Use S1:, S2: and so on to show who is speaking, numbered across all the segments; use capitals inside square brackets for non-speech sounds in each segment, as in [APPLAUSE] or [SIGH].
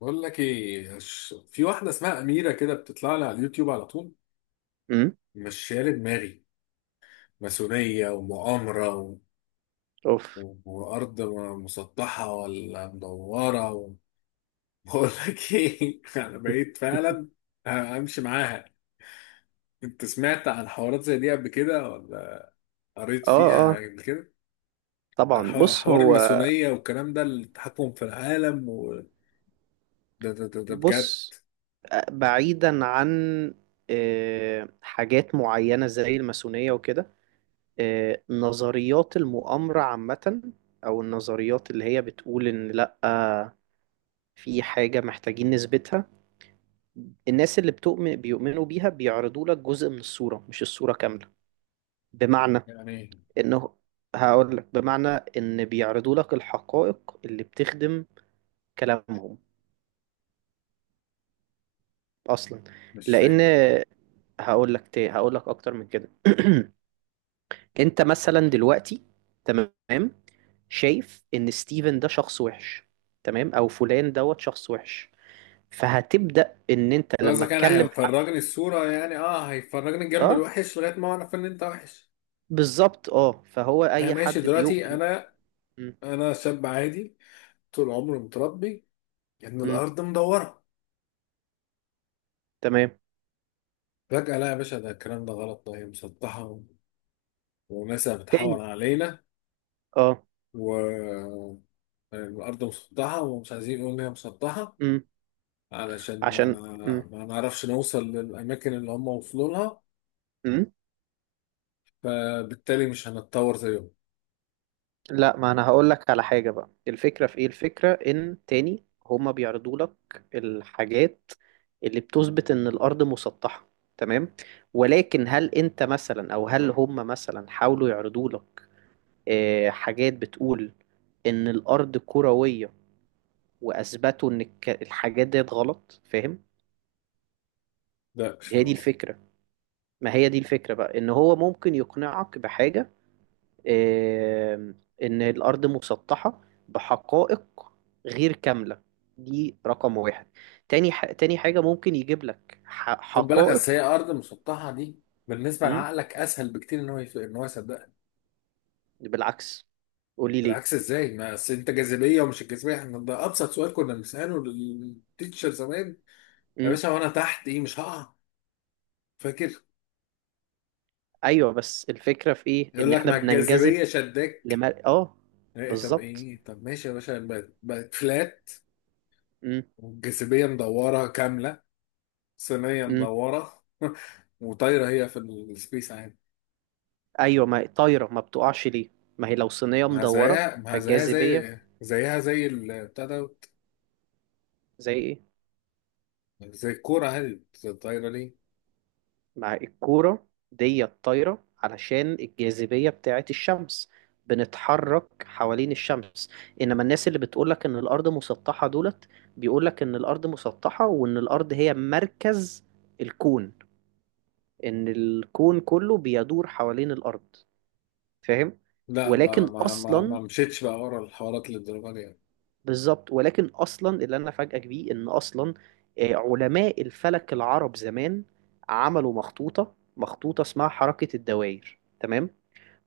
S1: بقول لك ايه في واحده اسمها اميره كده بتطلع لي على اليوتيوب على طول.
S2: امم.
S1: مش شايله دماغي. ماسونيه ومؤامره
S2: اوف.
S1: وارض مسطحه ولا مدوره [LAUGHS] بقول لك ايه [LAUGHS] انا بقيت
S2: [LAUGHS]
S1: فعلا امشي معاها. انت سمعت عن حوارات زي دي قبل كده ولا قريت
S2: اه
S1: فيها
S2: اه.
S1: قبل كده؟ عن
S2: طبعا، بص
S1: حوار
S2: هو
S1: الماسونيه والكلام ده, التحكم في العالم ده بجد.
S2: بص. بعيدا عن حاجات معينة زي الماسونية وكده، نظريات المؤامرة عامة، أو النظريات اللي هي بتقول إن لأ، في حاجة محتاجين نثبتها. الناس اللي بتؤمن بيؤمنوا بيها بيعرضوا لك جزء من الصورة مش الصورة كاملة. بمعنى
S1: يعني
S2: إنه، هقول لك بمعنى إن بيعرضوا لك الحقائق اللي بتخدم كلامهم اصلا.
S1: مش
S2: لان
S1: فاهم
S2: هقول لك اكتر من كده. [CLEARS THROAT] انت مثلا دلوقتي، تمام، شايف ان ستيفن ده شخص وحش، تمام، او فلان دوت شخص وحش. فهتبدأ ان انت لما
S1: قصدك. انا
S2: تكلم حد.
S1: هيفرجني الصورة يعني اه, هيفرجني الجنب
S2: اه،
S1: الوحش لغاية ما اعرف ان انت وحش.
S2: بالظبط، اه، فهو
S1: انا
S2: اي
S1: ماشي
S2: حد
S1: دلوقتي,
S2: بيؤمن.
S1: انا
S2: م-
S1: انا شاب عادي, طول عمري متربي ان
S2: م.
S1: الارض مدورة.
S2: تمام.
S1: فجأة لا يا باشا, ده الكلام ده غلط, ده هي مسطحة وناس
S2: تاني،
S1: بتحور علينا,
S2: اه.
S1: والارض مسطحة ومش عايزين يقولوا ان هي مسطحة
S2: م.
S1: علشان ما
S2: عشان م.
S1: ما نعرفش نوصل للاماكن اللي هم وصلوا لها,
S2: م.
S1: فبالتالي مش هنتطور زيهم.
S2: لا، ما انا هقول لك على حاجة بقى. الفكرة في ايه؟ الفكرة ان تاني هما بيعرضوا لك الحاجات اللي بتثبت ان الارض مسطحة، تمام. ولكن هل انت مثلا او هل هما مثلا حاولوا يعرضوا لك حاجات بتقول ان الارض كروية واثبتوا ان الحاجات ديت غلط؟ فاهم؟
S1: ده مش
S2: هي
S1: فاهم
S2: دي
S1: قصدي.
S2: الفكرة. ما هي دي الفكرة بقى ان هو ممكن يقنعك بحاجة، إن الأرض مسطحة بحقائق غير كاملة. دي رقم واحد. تاني تاني حاجة ممكن يجيب لك
S1: خد بالك, اصل
S2: حقائق.
S1: هي ارض مسطحه دي بالنسبه
S2: مم؟
S1: لعقلك اسهل بكتير ان هو ان هو يصدقها.
S2: بالعكس، قولي ليه.
S1: بالعكس ازاي؟ ما اصل انت جاذبيه ومش الجاذبيه احنا, ده ابسط سؤال كنا بنساله للتيتشر زمان, يا
S2: مم؟
S1: باشا وانا تحت ايه مش هقع؟ فاكر؟
S2: أيوة، بس الفكرة في إيه؟
S1: يقول
S2: إن
S1: لك
S2: إحنا
S1: ما
S2: بننجذب
S1: الجاذبيه شداك.
S2: لما آه،
S1: إيه؟ طب
S2: بالظبط.
S1: ايه؟ طب ماشي يا باشا, بقت فلات,
S2: مم؟
S1: والجاذبيه مدوره كامله, صينيه
S2: مم؟
S1: مدوره [LAUGHS] وطايره هي في السبيس عادي.
S2: أيوة، ما طايرة، ما بتقعش ليه؟ ما هي لو صينية
S1: ما
S2: مدورة
S1: زيها ما زيها
S2: فالجاذبية.
S1: زي زيها زي البتاع ده,
S2: زي إيه؟
S1: زي الكورة هادي. طايرة ليه؟
S2: مع الكورة دي الطايرة علشان الجاذبية بتاعت الشمس، بنتحرك حوالين الشمس. إنما الناس اللي بتقولك إن الأرض مسطحة دولت، بيقولك إن الأرض مسطحة وإن الأرض هي مركز الكون، إن الكون كله بيدور حوالين الأرض. فاهم؟
S1: لا
S2: ولكن
S1: ما
S2: أصلا،
S1: مشيتش بقى ورا الحوارات للدرجة دي يعني.
S2: بالظبط، ولكن أصلا اللي أنا أفاجئك بيه إن أصلا علماء الفلك العرب زمان عملوا مخطوطة اسمها حركة الدوائر، تمام؟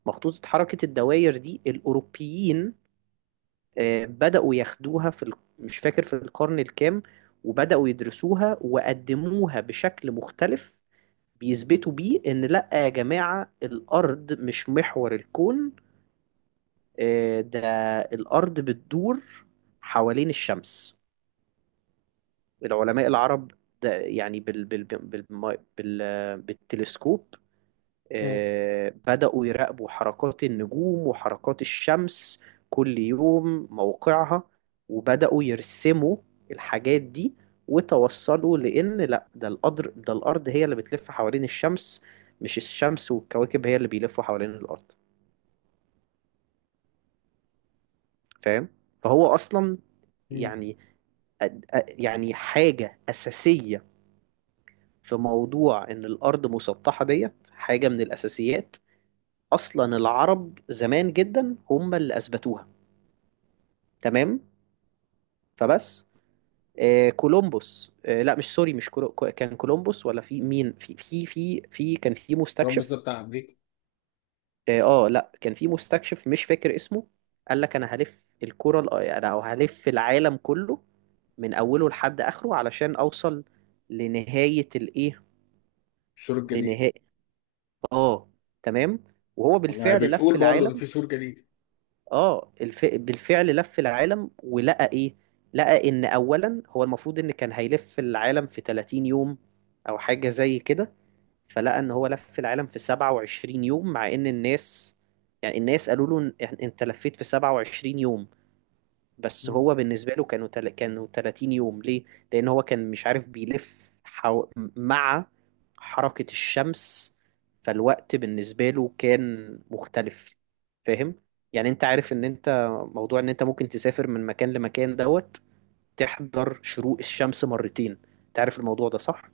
S2: مخطوطة حركة الدواير دي الأوروبيين بدأوا ياخدوها في مش فاكر في القرن الكام. وبدأوا يدرسوها وقدموها بشكل مختلف، بيثبتوا بيه إن لأ يا جماعة الأرض مش محور الكون. ده الأرض بتدور حوالين الشمس، العلماء العرب. ده يعني بالتلسكوب.
S1: مم.
S2: بدأوا يراقبوا حركات النجوم وحركات الشمس كل يوم موقعها، وبدأوا يرسموا الحاجات دي. وتوصلوا لأن لا، ده القدر، ده الأرض هي اللي بتلف حوالين الشمس، مش الشمس والكواكب هي اللي بيلفوا حوالين الأرض. فاهم؟ فهو أصلا،
S1: مم.
S2: يعني يعني حاجة أساسية في موضوع إن الأرض مسطحة ديت. حاجة من الأساسيات، أصلا العرب زمان جدا هم اللي أثبتوها، تمام. فبس، آه كولومبوس، آه لا مش سوري، مش كان كولومبوس، ولا في مين، في في في في كان في
S1: راموس ده
S2: مستكشف.
S1: بتاع أمريكا.
S2: اه، لا كان في مستكشف مش فاكر اسمه. قال لك انا هلف انا هلف العالم كله من اوله لحد اخره علشان اوصل لنهاية الايه،
S1: السور الجليدي.
S2: لنهاية، اه، تمام. وهو
S1: ما هي
S2: بالفعل لف
S1: بتقول برضه
S2: العالم.
S1: إن في سور جليدي.
S2: اه، بالفعل لف العالم ولقى ايه؟ لقى ان اولا هو المفروض ان كان هيلف العالم في 30 يوم او حاجة زي كده. فلقى ان هو لف العالم في 27 يوم، مع ان الناس، يعني الناس قالوا له انت لفيت في 27 يوم. بس
S1: مم.
S2: هو بالنسبة له كانوا كانوا 30 يوم. ليه؟ لأن هو كان مش عارف بيلف مع حركة الشمس، فالوقت بالنسبة له كان مختلف. فاهم؟ يعني انت عارف ان انت، موضوع ان انت ممكن تسافر من مكان لمكان دوت تحضر شروق الشمس مرتين. انت عارف الموضوع ده، صح؟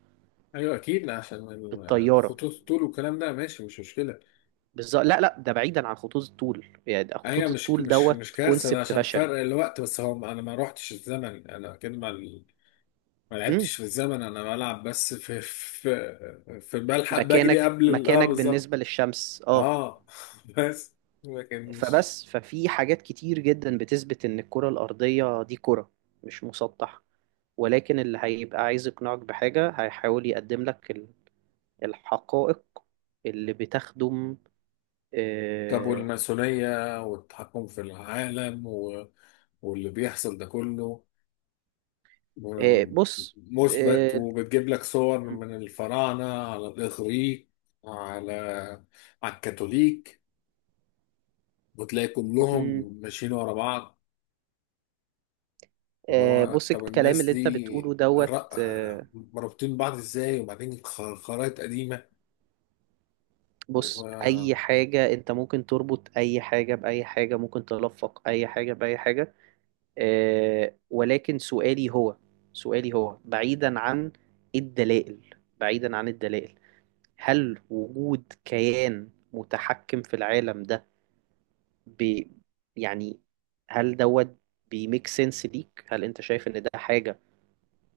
S1: أيوه أكيد, لا عشان
S2: بالطيارة.
S1: الخطوط الطول والكلام ده ماشي, مش مشكلة.
S2: بالظبط، لا لا، ده بعيدا عن خطوط الطول، يعني ده
S1: أيوه,
S2: خطوط
S1: مش
S2: الطول
S1: مش
S2: دوت
S1: مش كارثة, ده
S2: كونسبت
S1: عشان
S2: بشري.
S1: فرق الوقت بس, هو أنا ما روحتش الزمن, أنا كده ما ما
S2: امم.
S1: لعبتش في الزمن, أنا بلعب بس في بلحق بجري
S2: مكانك،
S1: قبل أه
S2: مكانك
S1: بالظبط.
S2: بالنسبة للشمس، اه.
S1: أه [LAUGHS] بس لكن مش.
S2: فبس ففي حاجات كتير جدا بتثبت ان الكرة الأرضية دي كرة، مش مسطح. ولكن اللي هيبقى عايز يقنعك بحاجة هيحاول يقدم لك الحقائق اللي بتخدم.
S1: طب
S2: آه،
S1: والماسونية والتحكم في العالم واللي بيحصل ده كله, م-
S2: بص.
S1: مثبت,
S2: آه،
S1: وبتجيب لك صور من الفراعنة على الإغريق, على على الكاثوليك, وتلاقي
S2: م-
S1: كلهم ماشيين ورا بعض, اللي هو
S2: بص
S1: طب
S2: الكلام اللي
S1: الناس
S2: انت بتقوله
S1: دي
S2: دوت.
S1: مربوطين بعض ازاي؟ وبعدين خرايط قديمة
S2: بص،
S1: و-
S2: اي حاجة انت ممكن تربط اي حاجة بأي حاجة، ممكن تلفق اي حاجة بأي حاجة. ولكن سؤالي هو، سؤالي هو بعيدا عن الدلائل، بعيدا عن الدلائل، هل وجود كيان متحكم في العالم ده، ب، يعني، هل دوت بيميك سنس ليك؟ هل انت شايف ان ده حاجة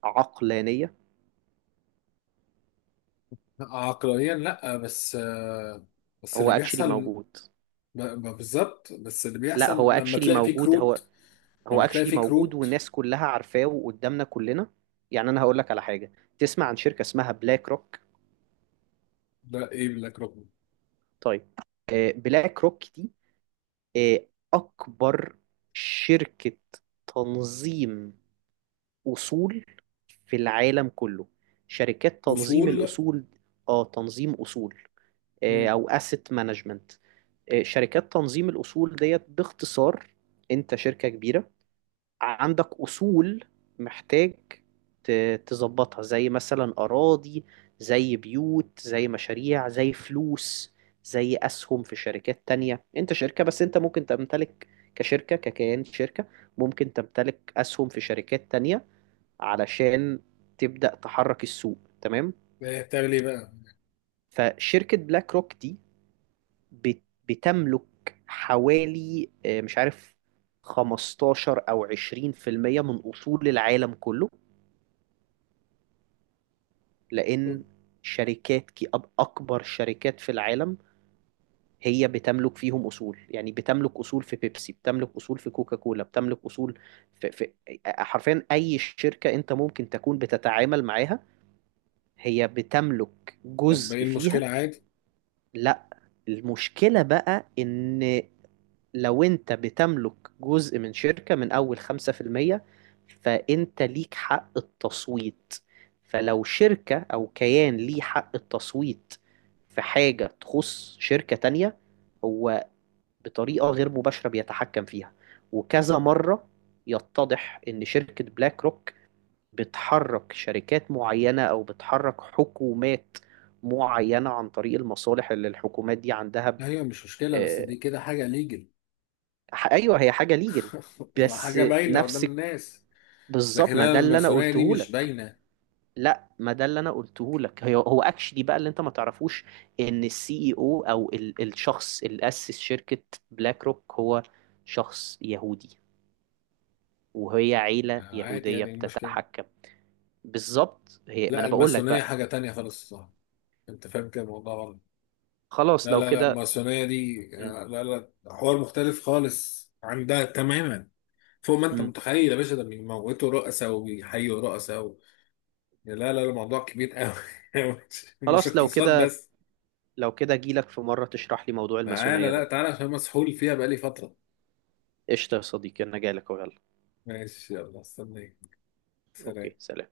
S2: عقلانية؟
S1: عقلانيا لا, بس بس
S2: هو
S1: اللي
S2: اكشلي
S1: بيحصل,
S2: موجود.
S1: بالظبط, بس اللي
S2: لا،
S1: بيحصل
S2: هو
S1: لما
S2: اكشلي
S1: تلاقي فيه
S2: موجود، هو
S1: كروت,
S2: هو
S1: لما تلاقي
S2: اكشلي
S1: فيك
S2: موجود،
S1: روت.
S2: والناس كلها عارفاه وقدامنا كلنا. يعني انا هقول لك على حاجة. تسمع عن شركة اسمها بلاك روك؟
S1: لا ايه لك ركن.
S2: طيب. بلاك روك دي آه، أكبر شركة تنظيم أصول في العالم كله. شركات تنظيم
S1: اصول.
S2: الأصول، آه، تنظيم أصول،
S1: مم.
S2: أو asset management. شركات تنظيم الأصول ديت باختصار، أنت شركة كبيرة عندك أصول محتاج تظبطها، زي مثلا أراضي زي بيوت زي مشاريع زي فلوس، زي أسهم في شركات تانية. أنت شركة، بس أنت ممكن تمتلك، كشركة ككيان شركة ممكن تمتلك أسهم في شركات تانية علشان تبدأ تحرك السوق، تمام.
S1: إيه بتعمل ايه بقى؟
S2: فشركة بلاك روك دي بت- بتملك حوالي، مش عارف، 15 أو 20% من أصول العالم كله. لأن شركات أكبر شركات في العالم هي بتملك فيهم أصول. يعني بتملك أصول في بيبسي، بتملك أصول في كوكا كولا، بتملك أصول في, في حرفيا أي شركة أنت ممكن تكون بتتعامل معاها، هي بتملك
S1: طب ايه
S2: جزء فيها.
S1: المشكله؟ عادي.
S2: لا، المشكلة بقى إن لو انت بتملك جزء من شركة من اول 5%، فانت ليك حق التصويت. فلو شركة او كيان ليه حق التصويت في حاجة تخص شركة تانية، هو بطريقة غير مباشرة بيتحكم فيها. وكذا مرة يتضح ان شركة بلاك روك بتحرك شركات معينة او بتحرك حكومات معينة عن طريق المصالح اللي الحكومات دي عندها.
S1: ايوه مش مشكله, بس
S2: آه،
S1: دي كده حاجه ليجل
S2: ايوه، هي حاجه ليجل
S1: [LAUGHS]
S2: بس.
S1: وحاجه باينه قدام
S2: نفسك.
S1: الناس. لكن
S2: بالظبط، ما
S1: انا
S2: ده اللي انا
S1: الماسونيه دي
S2: قلته
S1: مش
S2: لك.
S1: باينه.
S2: لا، ما ده اللي انا قلته لك، هي، هو اكشلي بقى اللي انت ما تعرفوش ان السي اي او، او الشخص اللي اسس شركه بلاك روك، هو شخص يهودي، وهي عيله
S1: عادي,
S2: يهوديه
S1: يعني ايه المشكله؟
S2: بتتحكم. بالظبط، هي ما
S1: لا
S2: انا بقول لك
S1: الماسونيه
S2: بقى.
S1: حاجه تانية خالص, صح؟ انت فاهم كده الموضوع غلط.
S2: خلاص
S1: لا
S2: لو
S1: لا لا,
S2: كده.
S1: الماسونيه دي
S2: م-
S1: آه، لا لا, حوار مختلف خالص عن ده تماما. فوق ما انت
S2: م.
S1: متخيل يا باشا, ده بيموتوا رؤساء وبيحيوا رؤساء. لا لا لا الموضوع كبير قوي. [LAUGHS] مش مش
S2: خلاص لو
S1: اقتصاد
S2: كده،
S1: بس.
S2: لو كده جيلك في مره تشرح لي موضوع
S1: تعالى,
S2: الماسونيه
S1: لا
S2: ده.
S1: تعالى عشان مسحول فيها بقالي فترة.
S2: قشطه يا صديقي، انا جاي لك، يلا.
S1: ماشي, يلا استنيك.
S2: اوكي،
S1: سلام.
S2: سلام.